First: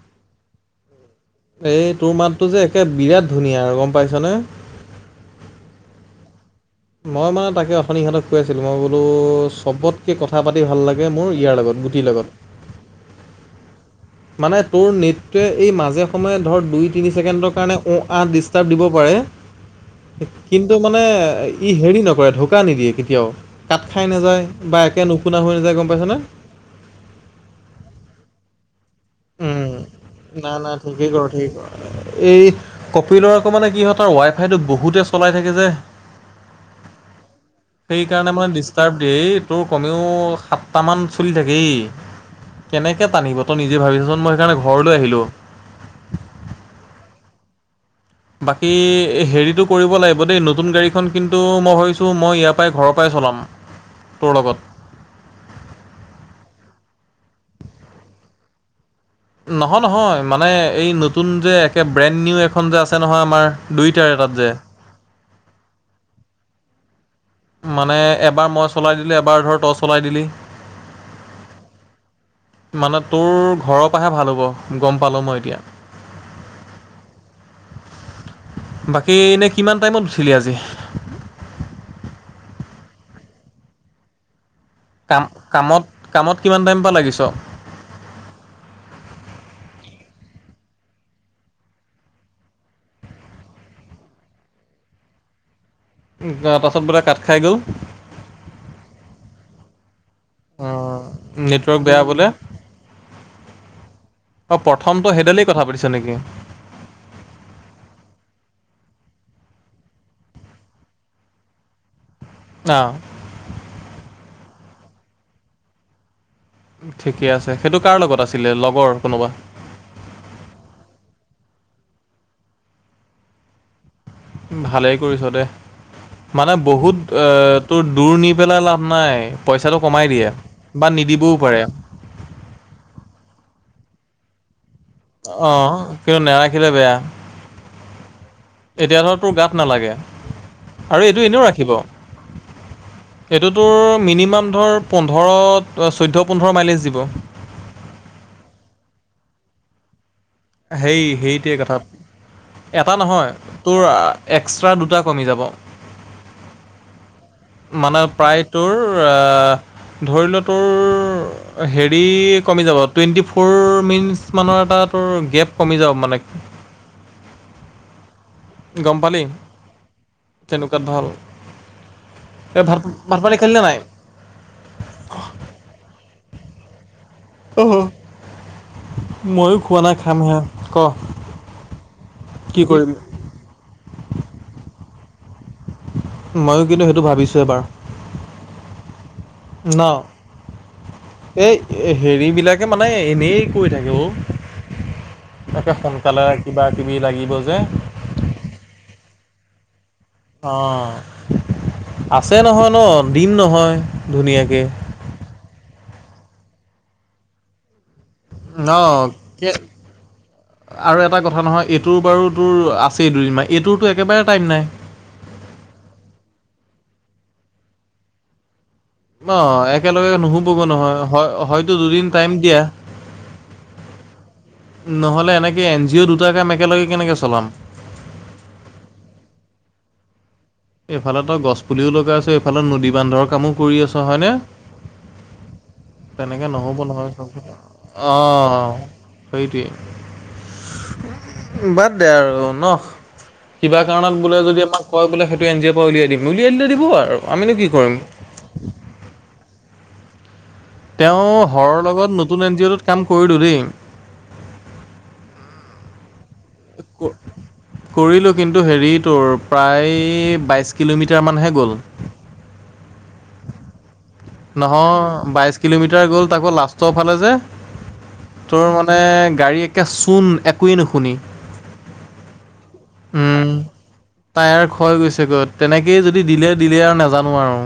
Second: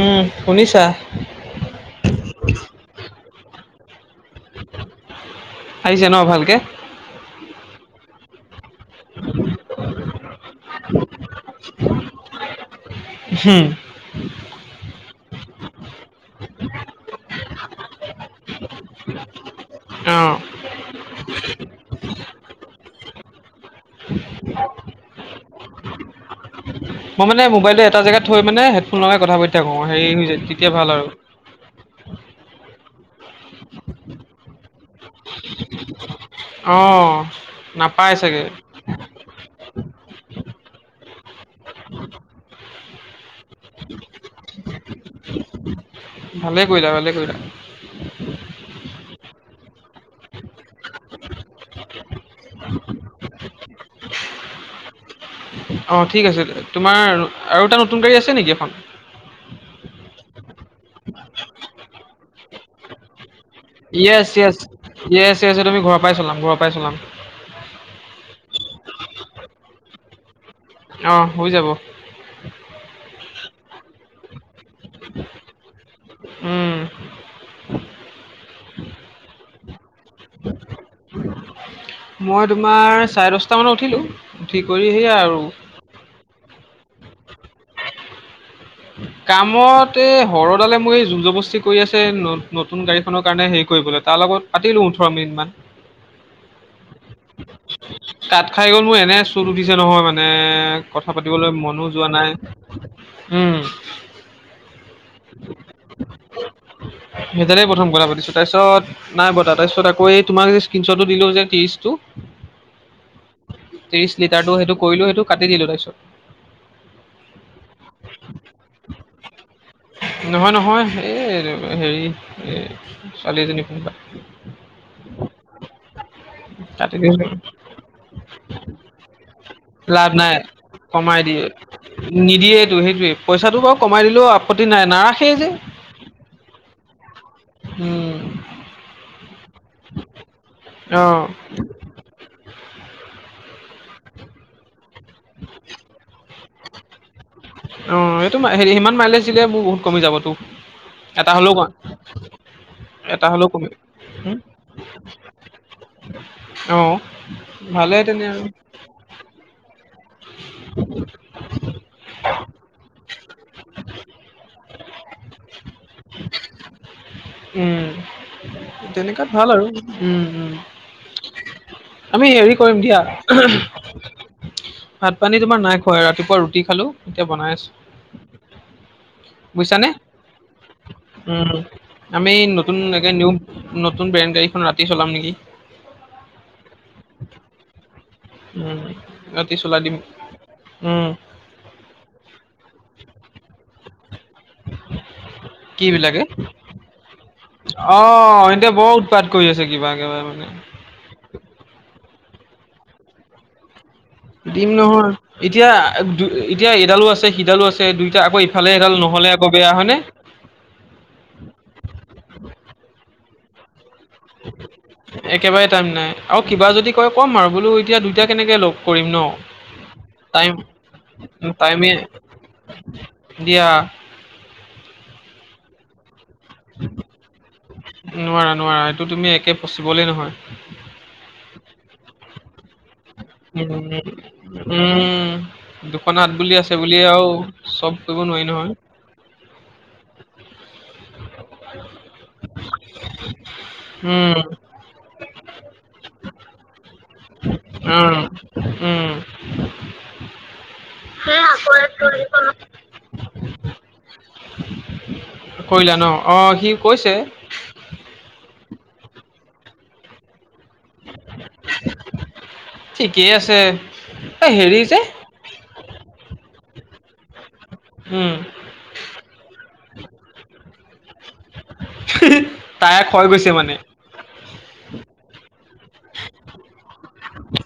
উ'ম শুনিছা? এই তোৰ মাততটো যে একে বিৰাট ধুনীয়া আৰু গম পাইছ নে? আহিছে ন ভালকে? মই মানে তাকে অথনিহঁতক কৈই আছিলোঁ মই বোলো চবত! কথা পাতি ভাল লাগে মোৰ ইয়াৰ লগত গুটিৰ লগত। হুম মানে তোৰ নেটটোৱে এই মাজে সময়ে ধৰ দুই তিনি ছেকেণ্ডৰ কাৰণে ও আ ডিষ্টাৰ্ব দিব পাৰে। [inaudible] কিন্তু মানে ই হেৰি নকৰে ঢকা নিদিয়ে কেতিয়াও। কাত খাই নাযায় বা একে নুশুনা হৈ নাযায় গম পাইছনে? মই মানে মোবাইলটো এটা জেগাত থৈ মানে হেডফোন লগাই কথা পাতিা উম। থাকো হেৰি হৈ যায় না না তেতিয়া ভাল আৰু! ঠিকেই কৰ এই কপিলৰ আকৌ মানে কি হয়, তাৰ ৱাই ফাই টো বহুতে চলাই থাকে যে। অঁ নাপায় চাগে? ষ্টাৰ দেই তোৰ কমেও সাতটামান চলি থাকেই কেনেকৈ টানিব তই ননিজে ক্? যি ভাবিছচোন মই সেইকাৰণে ঘৰলৈ আহিলো। ভালে কৰিলা ভালে কৰিলা। বাকী হেৰিটো কৰিব লাগিব দেই নতুন গাড়ীখন কিন্তু মই ভাবিছোঁ মই ইয়াৰ পৰাই ঘৰৰ পৰাই চলাম। তোৰ লগত। অ ঠিক আছে তোমাৰ আৰু এটা নতুন গাড়ী আছে নেকি এখন? নহয় নহয় মানে এই নতুন যে একে ব্ৰেণ্ড নিউ এখন যে আছে নহয় আমাৰ। দুইটাৰ এটাত ইয়েছ যে য়চ ইয়ে চ আছে তুমি ঘৰৰ পৰাই চলাম ঘৰৰ পৰাই চলাম। মানে এবাৰ মই চলাই দিলোঁ এবাৰ ধৰ তই চলাই দিলি। অ হৈ যাব। মানে তোৰ ঘৰৰ পৰাহে ভাল হ'ব গম পালো মই এতিয়া। উম। বাকী এনেই কিমান টাইমত উথিলি আজি? মই তোমাৰ চাৰে দশটা মানত উঠিলো। ঠিক কৰি সেই কাম কামত কামত কিমান টাইমপ লাগিছ? কামত এই হৰডালে মোৰ জুৰ জুবস্তি কৰি আছে। নতুন গাড়ীখনৰ কাৰণে হেৰি কৰিবলৈ তাৰ লগত। পাতিলো ওঠৰ মিনিটমান। তাৰ পিছত বোলে কাঠ খাই গ'ল। তাত খাই গ'ল মোৰ এনে চত উঠিছে নহয় মানে কথা পাতিবলৈ নেটৱৰ্ক মনো বেয়া যোৱা বোলে নাই। উ'ম অঁ প্ৰথমটো সেইডালই কথা পাতিছ নেকি? সেইদৰে প্ৰথম কৰা পাতিছো তাৰপিছত! নাই পতা তাৰপিছত আকৌ তোমাক স্কেনচটটো দিলো যে ত্ৰিশ টো। অহ ত্ৰিশ লিটাৰটো সেইটো কৰিলো সেইটো কাটি দিলো তাৰপিছত। ঠিকে আছে সেইটো কাৰ লগত আছিলে লগৰ কোনোবা? নহয় নহয় এই হেৰি এ ছোৱালী এজনী কোনোবা। ভালেই কৰিছ দে। মানে কাটি বহুত দিছোঁ তোৰ দূৰ নি পেলাই লাভ নাই পইচাটো কমাই দিয়ে। বা নিদিবও পাৰে। নিদিয়েটো সেইটোয়ে পইচাটো বাৰু কমাই দিলেও আপত্তি নাই না। অ কিন্তু নাৰাখিলে বেয়া। উম এতিয়া ধৰ তোৰ গাত নালাগে অ আৰু এইটো এনেও ৰাখিব। এইটোতোৰ মিনিমাম ধৰ পোন্ধৰ চৈধ্যয়। পোন্ধৰ মাইলেজ দিব। অ এইটো হে সিমান মাইলেজ দিলে মোৰ বহুত কমি যাবতো। সেই সেইটোৱে কথা। এটা নহয় হ'লেও কমি তোৰ এক্সট্ৰা দুটা কমি যাব। অ ভালে মানে তেনে আৰু প্ৰায় তোৰ এ ধৰি ল তোৰ! হেৰি কমি যাব টুৱেণ্টি ফ'ৰ মিনিটছ মানৰ এটা তোৰ গেপ কমি যাব মানে! উম গম পালি তেনেকুৱাত ভাল আৰু উম উম। তেনেকুৱাত ভাল আমি হেৰি এই ভাত কৰিম দিয়া ভাত পানী খালিনে নাই উঁহুম। ভাত পানী তোমাৰ নাই খোৱা ৰাতিপুৱা ৰুটি খালো এতিয়া বনাই অহ আছো। ময়ো খোৱা বুজিছানে নাই খামহে ক উম আমি কি নতুন কৰিবি একে নিউ! নতুন ব্ৰেন গাড়ীখন ৰাতি চলাম নেকি? ময়ো কিন্তু সেইটো ভাবিছোঁ এবাৰ। উম ৰাতি চলাই ন দিম উম। এই হেৰি বিলাকে মানে এনেই কৈ থাকে অ। তাকে কি বিলাকে? সোনকালে কিবা কিবি লাগিব যে! অ এতিয়া বৰ উৎপাত কৰি আছে কিবা কিবা। মানে। অ আছে নহয় ন দিম নহয়,। ধুনীয়াকে। দিম নহয় এতিয়া দু এতিয়া এডালো আছে সিডালো আছে দুই! আকৌ ইফালে এডাল অ', নহ'লে আকৌ কে বেয়া হয় নে? আৰু এটা কথা নহয় এইটোৰ বাৰু তোৰ আছেই দুদিনমান এইটোৰতো একেবাৰে! টাইম নাই। একেবাৰে টাইম নাই আৰু কিবা যদি কয় ক'ম আৰু বোলো এতিয়া দুইটা কেনেকে লক! কৰিম ন অ', একেলগে নুশুবগৈ নহয় হয় টাইম হয়তো টাইমে! দুদিন টাইম দিয়া। দিয়া নহ'লে এনেকৈ এন জি অ' দুটা কাম একেলগে কেনেকৈ চলাম। নোৱাৰা নোৱাৰা এইটো তুমি একে পচিবলেই নহয়। এইফালে তই গছ পুলিও লগাই আছ এইফালে নদী বান্ধৰ! কামো কৰি উম আছ হয়নে? উম, দুখন হাত তেনেকে বুলি আছে নহ'ব বুলি নহয় চব আৰু কথা। চব অ কৰিব নোৱাৰি নহয়। সেইটোৱেইে বাদ দে আৰু ন কিবা কাৰণত উম বোলে যদি আমাক! কয় বোলে সেইটো এন জিৰ পৰা উলিয়াই দিম উলিয়াই দিলে দিব আৰু! আমিনো কি কৰিম। উ উম তেওঁ ঘৰৰ লগত নতুন এন জি অ'টোত কাম কৰিলোঁ দেই। কৰিলা ন অ সি কৈছে। কৰিলোঁ কিন্তু হেৰি তোৰ প্ৰায় বাইছ কিলোমিটাৰমানহে গ'ল। ঠিকেই আছে। এই হেৰি যে নহয় বাইশ কিলোমিটাৰ গ'ল তাকৌ লাষ্টৰ ফালে যে উম তোৰ মানে! মানে গাড়ী একে চোন একোৱেই নুশুনি। টায়াৰ ক্ষয় উম গৈছে মানে তাইযাৰ খয় গৈছে গৈ। তেনেকেই যদি দিলে দিলে আৰু নাজানো আৰু!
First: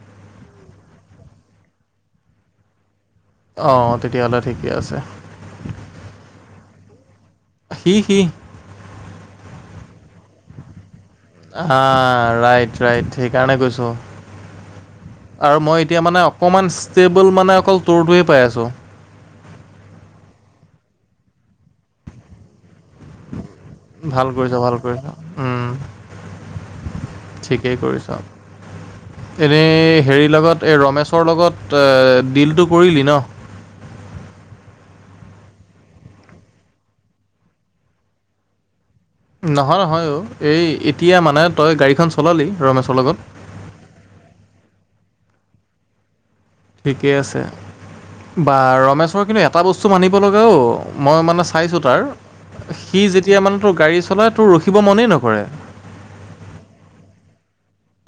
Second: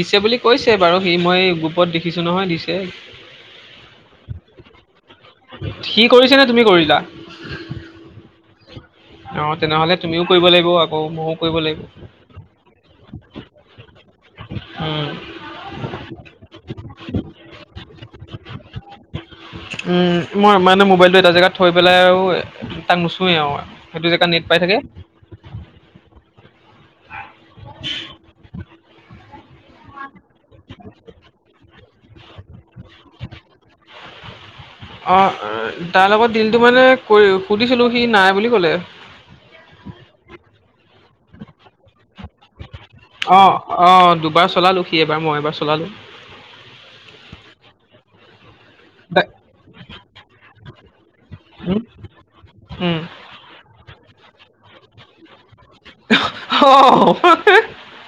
দিছে বুলি কৈছে বাৰু সি মই গ্ৰুপত দেখিছো নহয় দিছে। অঁ তেতিয়াহ'লে ঠিকে আছে। সি কৰিছে নে তুমি কৰিলা। সি সি অ তেনেহলে তুমিও কৈব লাগিব আকৌ মও। অঁ ৰাইট ৰাইট সেইকাৰণে কৈছো। হুম আৰু মই এতিয়া মানে অকণমান ষ্টেবল মানে অকল টুৰটোৱে পাই আছো। উম মই মানে মোবাইলটো এটা জেগাত থৈ পেলাই আৰু! তাক নুচোৱে আও সেইটো জেগাত নেট পাই থাকে। ওম ঠিকেই কৰিছ। এনেই হেৰিৰ লগত এই ৰমেশ্বৰ লগত তই ডিলটো কৰিলি ন? অ তাৰ লগত দিলটো মানে কৰি সুধিছিলো সি নাই বুলি কলে। নহয় নহয় অ এই এতিয়া মানে তই গাড়ীখন চলালি ৰমেশ্বৰ লগত? অঁ অঁ দুবাৰ চলালোঁ সি এবাৰ মই এবাৰ চলালোঁ। ঠিকেই আছে বা দা ৰমেশ্বৰ কিন্তু এটা বস্তু মানিব লগা ঔ। মই মানে চাইছোঁ উম, তাৰ উম। সি যেতিয়া মানে তোৰ গাড়ী চলাই তোৰ ৰখিব মনেই নকৰে। অ হঁ হে হে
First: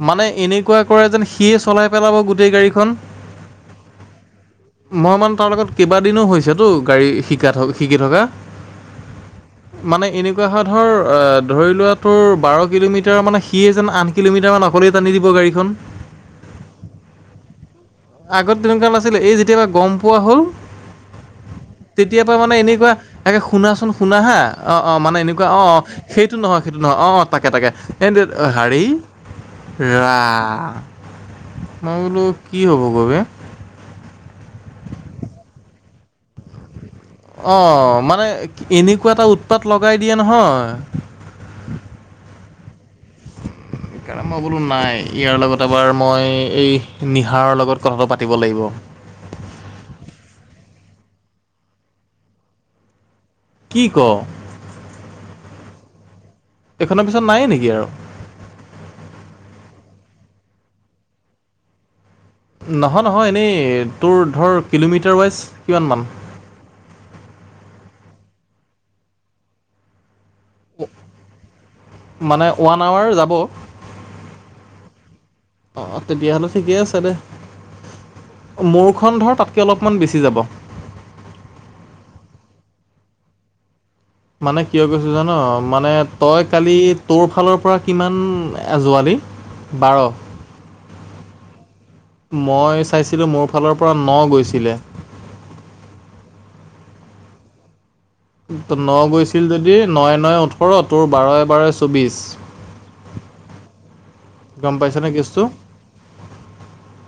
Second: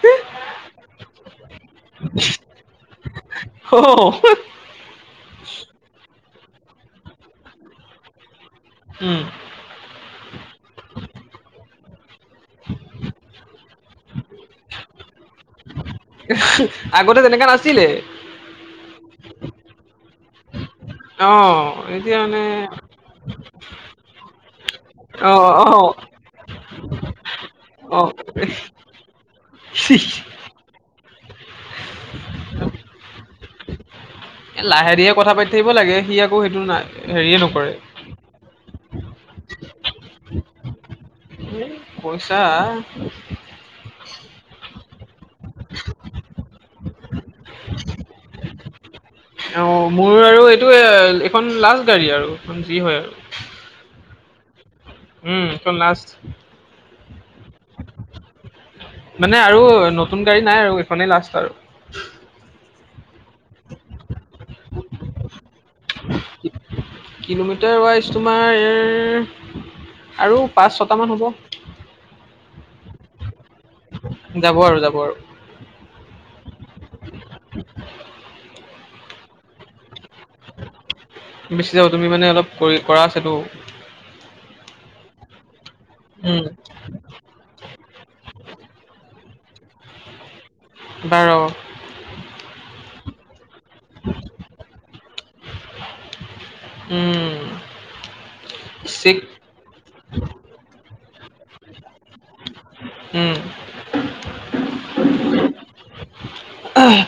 মানে এনেকুৱা কৰে যেন সিয়ে চলাই পেলাব গোটেই গাড়ীখন। অ', মই মানে তাৰ লগত কেইবাদিনো হৈছেতো গাড়ী শিকা থ শিকি থকা। উম মানে এনেকুৱা হয় ধৰ অ ধৰি লোৱা তোৰ বাৰ কিলোমিটাৰ মানে সিয়ে যেন আঠ কিলোমিটাৰ! কেইটামান অকলেই টান দিব গাড়ী খন। আগতে তেনেকা নাছিলে। আগত তেনেকুৱা নাছিলে এই যেতিয়াবা গম পোৱা হল অ', এতিয়া তেতিয়া পা মানে এনেকুৱা। তাকে শুনাচোন শুনা হা অ অ মানে এনেকুৱা অ অ সেইটো নহয় সেইটো নহয় অ। তাকে তাকে অ', এনে হাৰী! ৰা মই বোলো কি হ'ব গৈ বে! এ লাহে ধিহে কথা পাতি থাকিব লাগে সি আকৌ সেইটো নায়। অ মানে এনেকুৱা এটা উৎপাত লগাই দিয়ে নহয়। পইছা সেইকাৰণে মই বোলো নাই ইয়াৰ লগত এবাৰ মই এই নিহাৰৰ লগত কথাটো পাতিব লাগিব। অ মোৰ আৰু এইটো এইখন লাজ গাড়ী আৰুখন যি হয়। কি কৱ উম, এইখন লাষ্ট এইখনৰ পিছত নাইয়ে নেকি আৰু! মানে আৰু নতুন গাড়ী নাই আৰু এইখনেই লাষ্ট আৰু! নহয় নহয় এনেই তোৰ ধৰ কিলোমিটাৰ ৱাইজ কিমান মান? কিলোমিটাৰ ৱাইজ তোমাৰ ইয়াৰ আৰু! পাঁচ ছটামান হ'ব। মানে ওৱান আৱাৰ যাব। যাব আৰু যাব আৰু অ তেতিয়াহ'লে ঠিকে আছে দে। মোৰখন ধৰ তাতকে অলপমান বেছি যাব। বেছি যাব তুমি মানে অলপ কৰি কৰা আছে তৌ। মানে কিয় কৈছো জান মানে উম, তই কালি! তোৰফালৰ পৰা কিমানজোৱালি বাৰ! বাৰ মই চাইছিলোঁ মোৰ ফালৰ পৰা ন গৈছিলে। উম ন চিক গৈছিল যদি নয় নয় ওঠৰ তোৰ বাৰই বাৰই চৌবিশ। উম, গম পাইছ নে কিছটো?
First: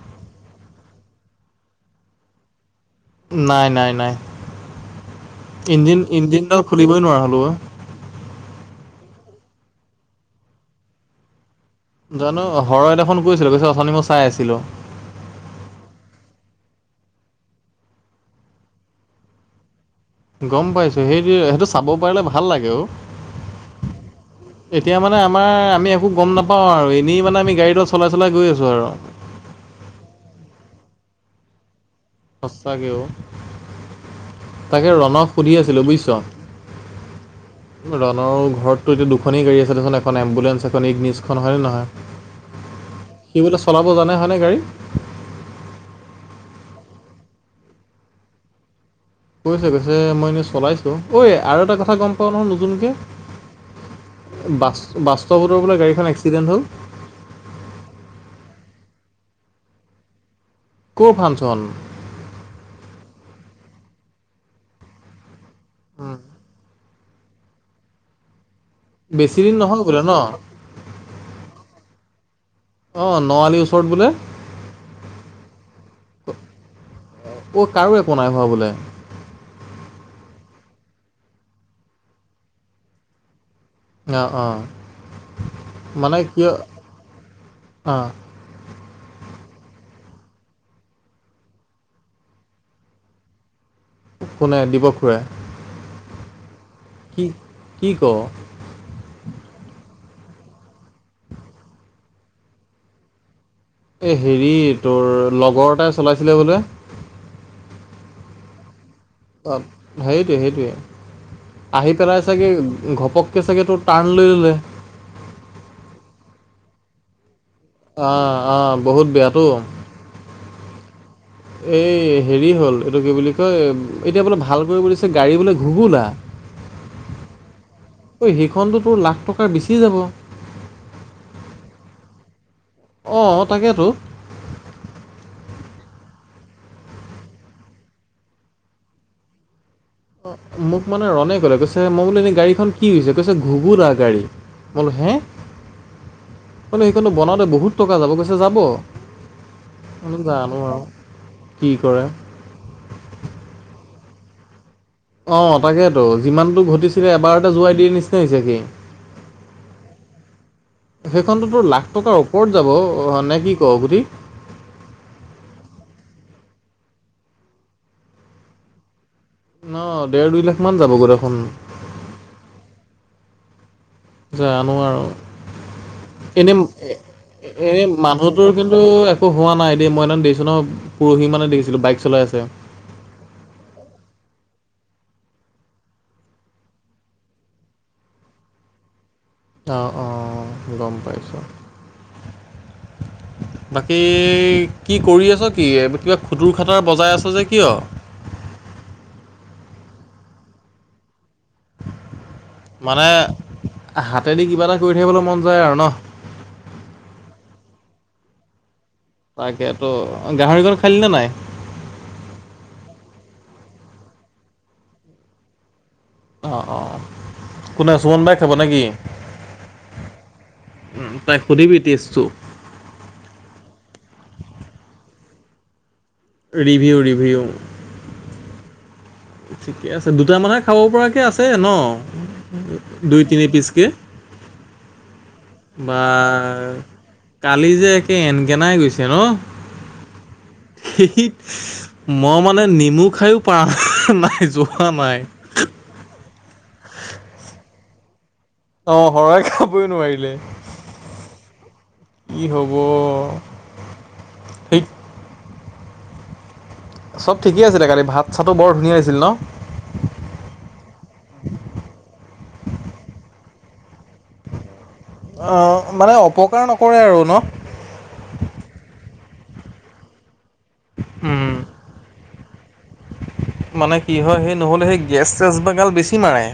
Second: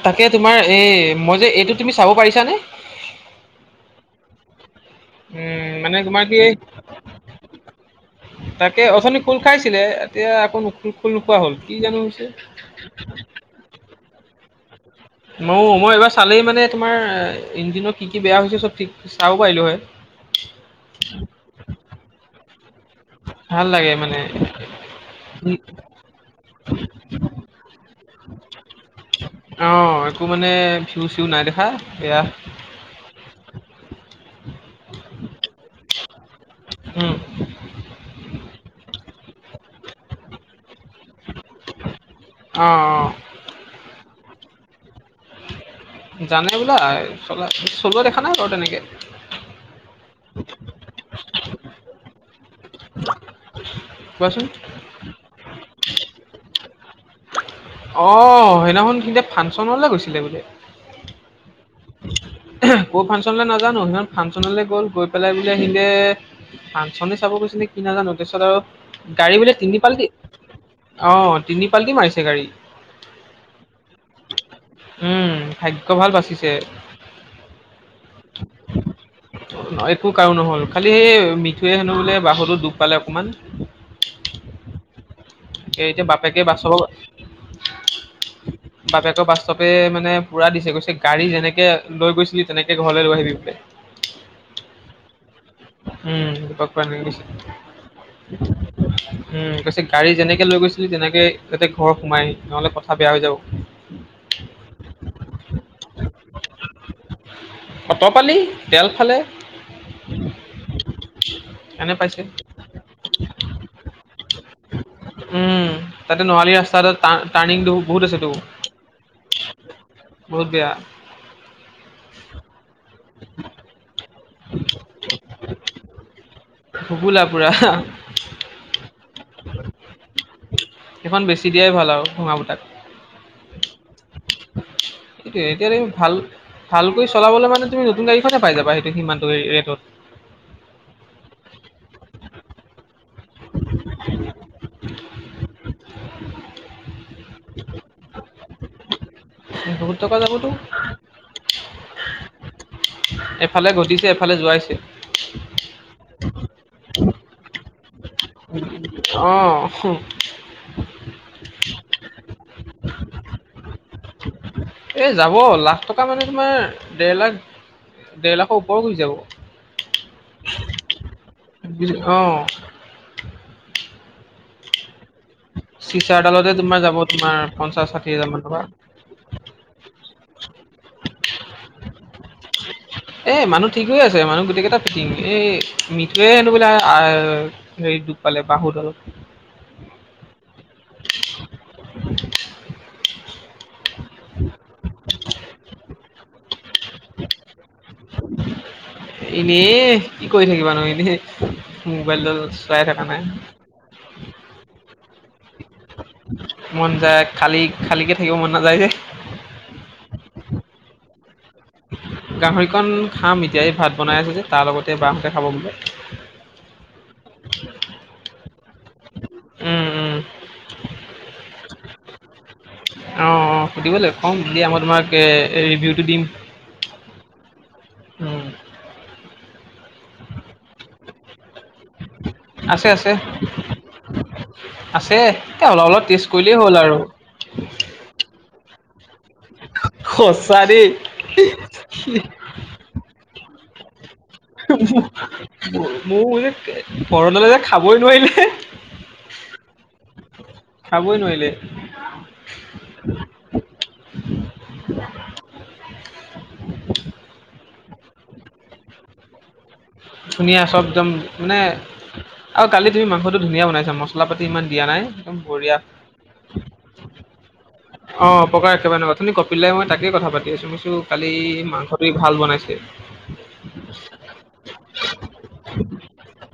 তাকে তোমাৰ এই মই যে এইটো তুমি চাব পাৰিছানে? নাই নাই নাই উম, মানে ইঞ্জিন তোমাৰ কি ইঞ্জিনডাল খুলিবই নোৱাৰা হলো। তাকে অথনি খোল খাইছিলে এতিয়া আকৌ নো খোল নোখোৱা হল কি জানো হৈছে। গৈছিলো গৈছিলো অথনি মই চাই আছিলো। ম মই এইবাৰ চালেই মানে তোমাৰ ইঞ্জনৰ কি কি বেয়া হৈছে চব ঠিক চাব পাৰিলো হয়। গম পাইছো সেইটো সেইটো চাব পাৰিলে ভাল লাগে অ। ভাল লাগে মানে। এতিয়া মানে আমাৰ আমি একো গম নাপাওঁ আৰু এনেই মানে আমি গাড়ীড চলাই চলাই গৈ আছোঁ আৰু! অ একো মানে ভিউ চিউ নাই দেখা এয়া। সঁচাকে অ তাকে ৰণক সুধি আছিলোঁ বুজিছ? উম ৰনক ঘৰতো এতিয়া দুখনি গাড়ী আছে দেখা নাই এখন এম্বুলেঞ্চ আছে। নিজখন হয়নে নহয়? অ', অ', সি বোলে চলাব জানে হয়নে গাড়ী? জানে বোলা চলা চলোৱা দেখা নাই বাৰু তেনেকে। কৈছে কৈছে মই এনেই চলাইছো ঐ আৰু এটা কথা গম পাও নহয় নুতুনকে? কোৱাচোন। বাস্তৱতৰ বোলে গাড়ীখন এক্সিডেণ্ট হ'ল। অ সেইদিনাখন সি ফাংচনলৈ গৈছিলে বোলে। ক' ফাংচন? ক' ফাংচনলৈ নাজানো সিমান ফাংচনলৈ গ'ল গৈ পেলাই বোলে সিয়ে! ছোৱালী চাব গৈছে নে কি নাজানো তাৰপিছত আৰু! গাড়ী বেছি বোলে দিন তিনি নহ'ল পাল্টি ন? অ তিনি পাল্টি মাৰিছে গাড়ী। অ ন আলীৰ ওচৰত বোলে? উম ভাগ্য ভাল বাচিলে। অ কাৰো একো নাই হোৱা বোলে। একো কাৰো নহল খালি সেই মিঠুৱে হেনো বোলে বাহতো দুখ পালে অকমান। অ অঁ এতিয়া মানে বাপেকে কিয় বাছল। অঁ বাপেকৰ বাস্তৱে মানে পুৰা দিছে গৈছে গাড়ী যেনেকে লৈ গৈছিলি তেনেকে ঘৰলৈ লৈ আহিবি বোলে। কোনে দীপক খুৰাই উম গম পালোঁ। কি কি ক উম কৈছে গাড়ী যেনেকে! লৈ গৈছিলি তেনেকে তাতে ঘৰ সোমাই আহিবি, নহ'লে কথা বেয়া হৈ যাব। এই হেৰি তোৰ লগৰ এটাই চলাইছিলে বোলে। অট পালি তেল ফালে। অ সেইটোৱে সেইটোৱে এনে আহি পাইছে। পেলাই চাগৈ ঘপককৈ চাগৈ তত। টাৰ্ণ লৈ ল'লে। উম তাতে নোৱালি ৰাস্তা টাৰ্ণিং তো। অঁ অ বহুত বেয়াটো। বহুত বেয়া। এই হেৰি হ'ল এইটো কি বুলি কয়। এতিয়া বোলে ভাল কৰিব দিছে গাড়ী বোলে ঘুগুলা। ভুগোলা পুৰা ঐ সেইখনতোতোৰ লাখ টকাৰ বেছি যাব। সেই খন বেছি দিয়াই ভাল আৰু ভঙা ফুটা। অঁ তাকেইেতো। এতিয়া এতিয়া তুমি ভাল ভালকৈ চলাবলে মানে তুমি নতুন গাড়ীখননে পাই যাবা। সিমানটো ৰেটত অ মোক মানে ৰনে কলে কৈছে মই বোলো এ গাড়ীখন কি হৈছে কৈছে ঘুগুলা গাড়ী। মই বোলো হে বোলো সেইখনটো বনাওঁতে বহুত টকা যাব, কৈছে যাব। বহুত ম টকা যাবতো জানো আৰু কি কৰে। এফালে ঘটিছে এফালে যোৱাইছে। অ তাকেতো যিমানতটো ঘটিছিলে এবাৰতে যোৱাই দিয়ে নিচিনা হৈ হৈছে। অ সেইখনতোতো লাখ টকাৰ ওপৰত যাব নে কি ক গুধি। এ যাব লাখ টকা মানে তোমাৰ দেৰ লাখ দেৰ লাখৰ ওপৰৰত গুচি যাব। ন দেৰ দুই লাখ মান যাব গৈ দেখোন। অ জানো আৰু চিচাৰডালতে এনে তোমাৰ যাব তোমাৰ এনে পঞ্চাশ ষাঠি হাজাৰ মান মানুহটোৰ টকা। কিন্তু! একো হোৱা নাই দিয় মই এনে দেখছো ন পৰহি মানে দেখিছিলো বাইক চলাই আছে। এ মানুহ ঠিক হৈ আছে মানুহ গোটেই কেইটা থিক এই মিঠুয়ে হেনো বোলে আহ! হেৰি দুখ পালে বাহুৰ তলত। অঁ অঁ গম পাইছোঁ [inaudible] বাকী কি কৰি আছ কি কিবা খুতুৰ খাটাৰ বজাই আছে যে কিয়? এনেই কি কৰি থাকিবানো এনেই। মোবাইলডাল চলাই থকা মানে নাই হাতেদি কিবা এটা কৰি থাকিবলৈ মন যায় আৰু ন? মন যায় খালী খালিকে থাকিব মন নাযায় যে। তাকে তো গাহৰিক কণ খালিনে নাই? গাহৰিকণ খাম এতিয়াই ভাত বনাই আছে যে তাৰ লগতে বাহঁতে খাব বুলি। অঁ অঁ কোনে চুমন বাই খাব নেকি? উম উম উ তাই সুধিবি টেষ্টটো? অঁ অঁ সুধিব লাগিব ক'ম দিয়া মই তোমাক ৰিভিউটো দিম। ৰিভিউ ৰিভিউ উম ঠিকে আছে দুটামানুহে খাব পৰাকৈ আছে ন আছে আছে দুই তিনি পিচকে। আছে এ অলপ বা অলপ টেষ্ট কৰিলেই হ'ল আৰু! কালি যে একে এনকেনাই গৈছে ন? সঁচা দেই স মই মানে নেমু খাইয়ো পাৰা নাই। যোৱা নাই মোৰ যে ঘৰণলে যে খাবই নোৱাৰিলে। অ শৰই খাবই নোৱাৰিলে খাবই নোৱাৰিলে কি হব। ঠিক চব ঠিকেই আছিলে কালি ভাত চাতটো বৰ ধুনীয়া হৈছিল ন? ধুনীয়া চব একদম মানে আৰু কালি তুমি মাংসটো ধুনীয়া বনাইছা ম! মপলা পাতি ইমান দিয়া নাই একদম বঢ়িয়া। অ মানে অপকাৰ নকৰে আৰু ন অ অপকাৰ একেবাৰে নকৰে অথনি কপিল দাই মই তাকে কথা পাতি আছো মই বোলো কালি উম মাংস। তুমি ভাল বনাইছা। মানে কি হয় সেই নহ'লে সেই গেছ চেছ বাগাল বেছি মাৰে।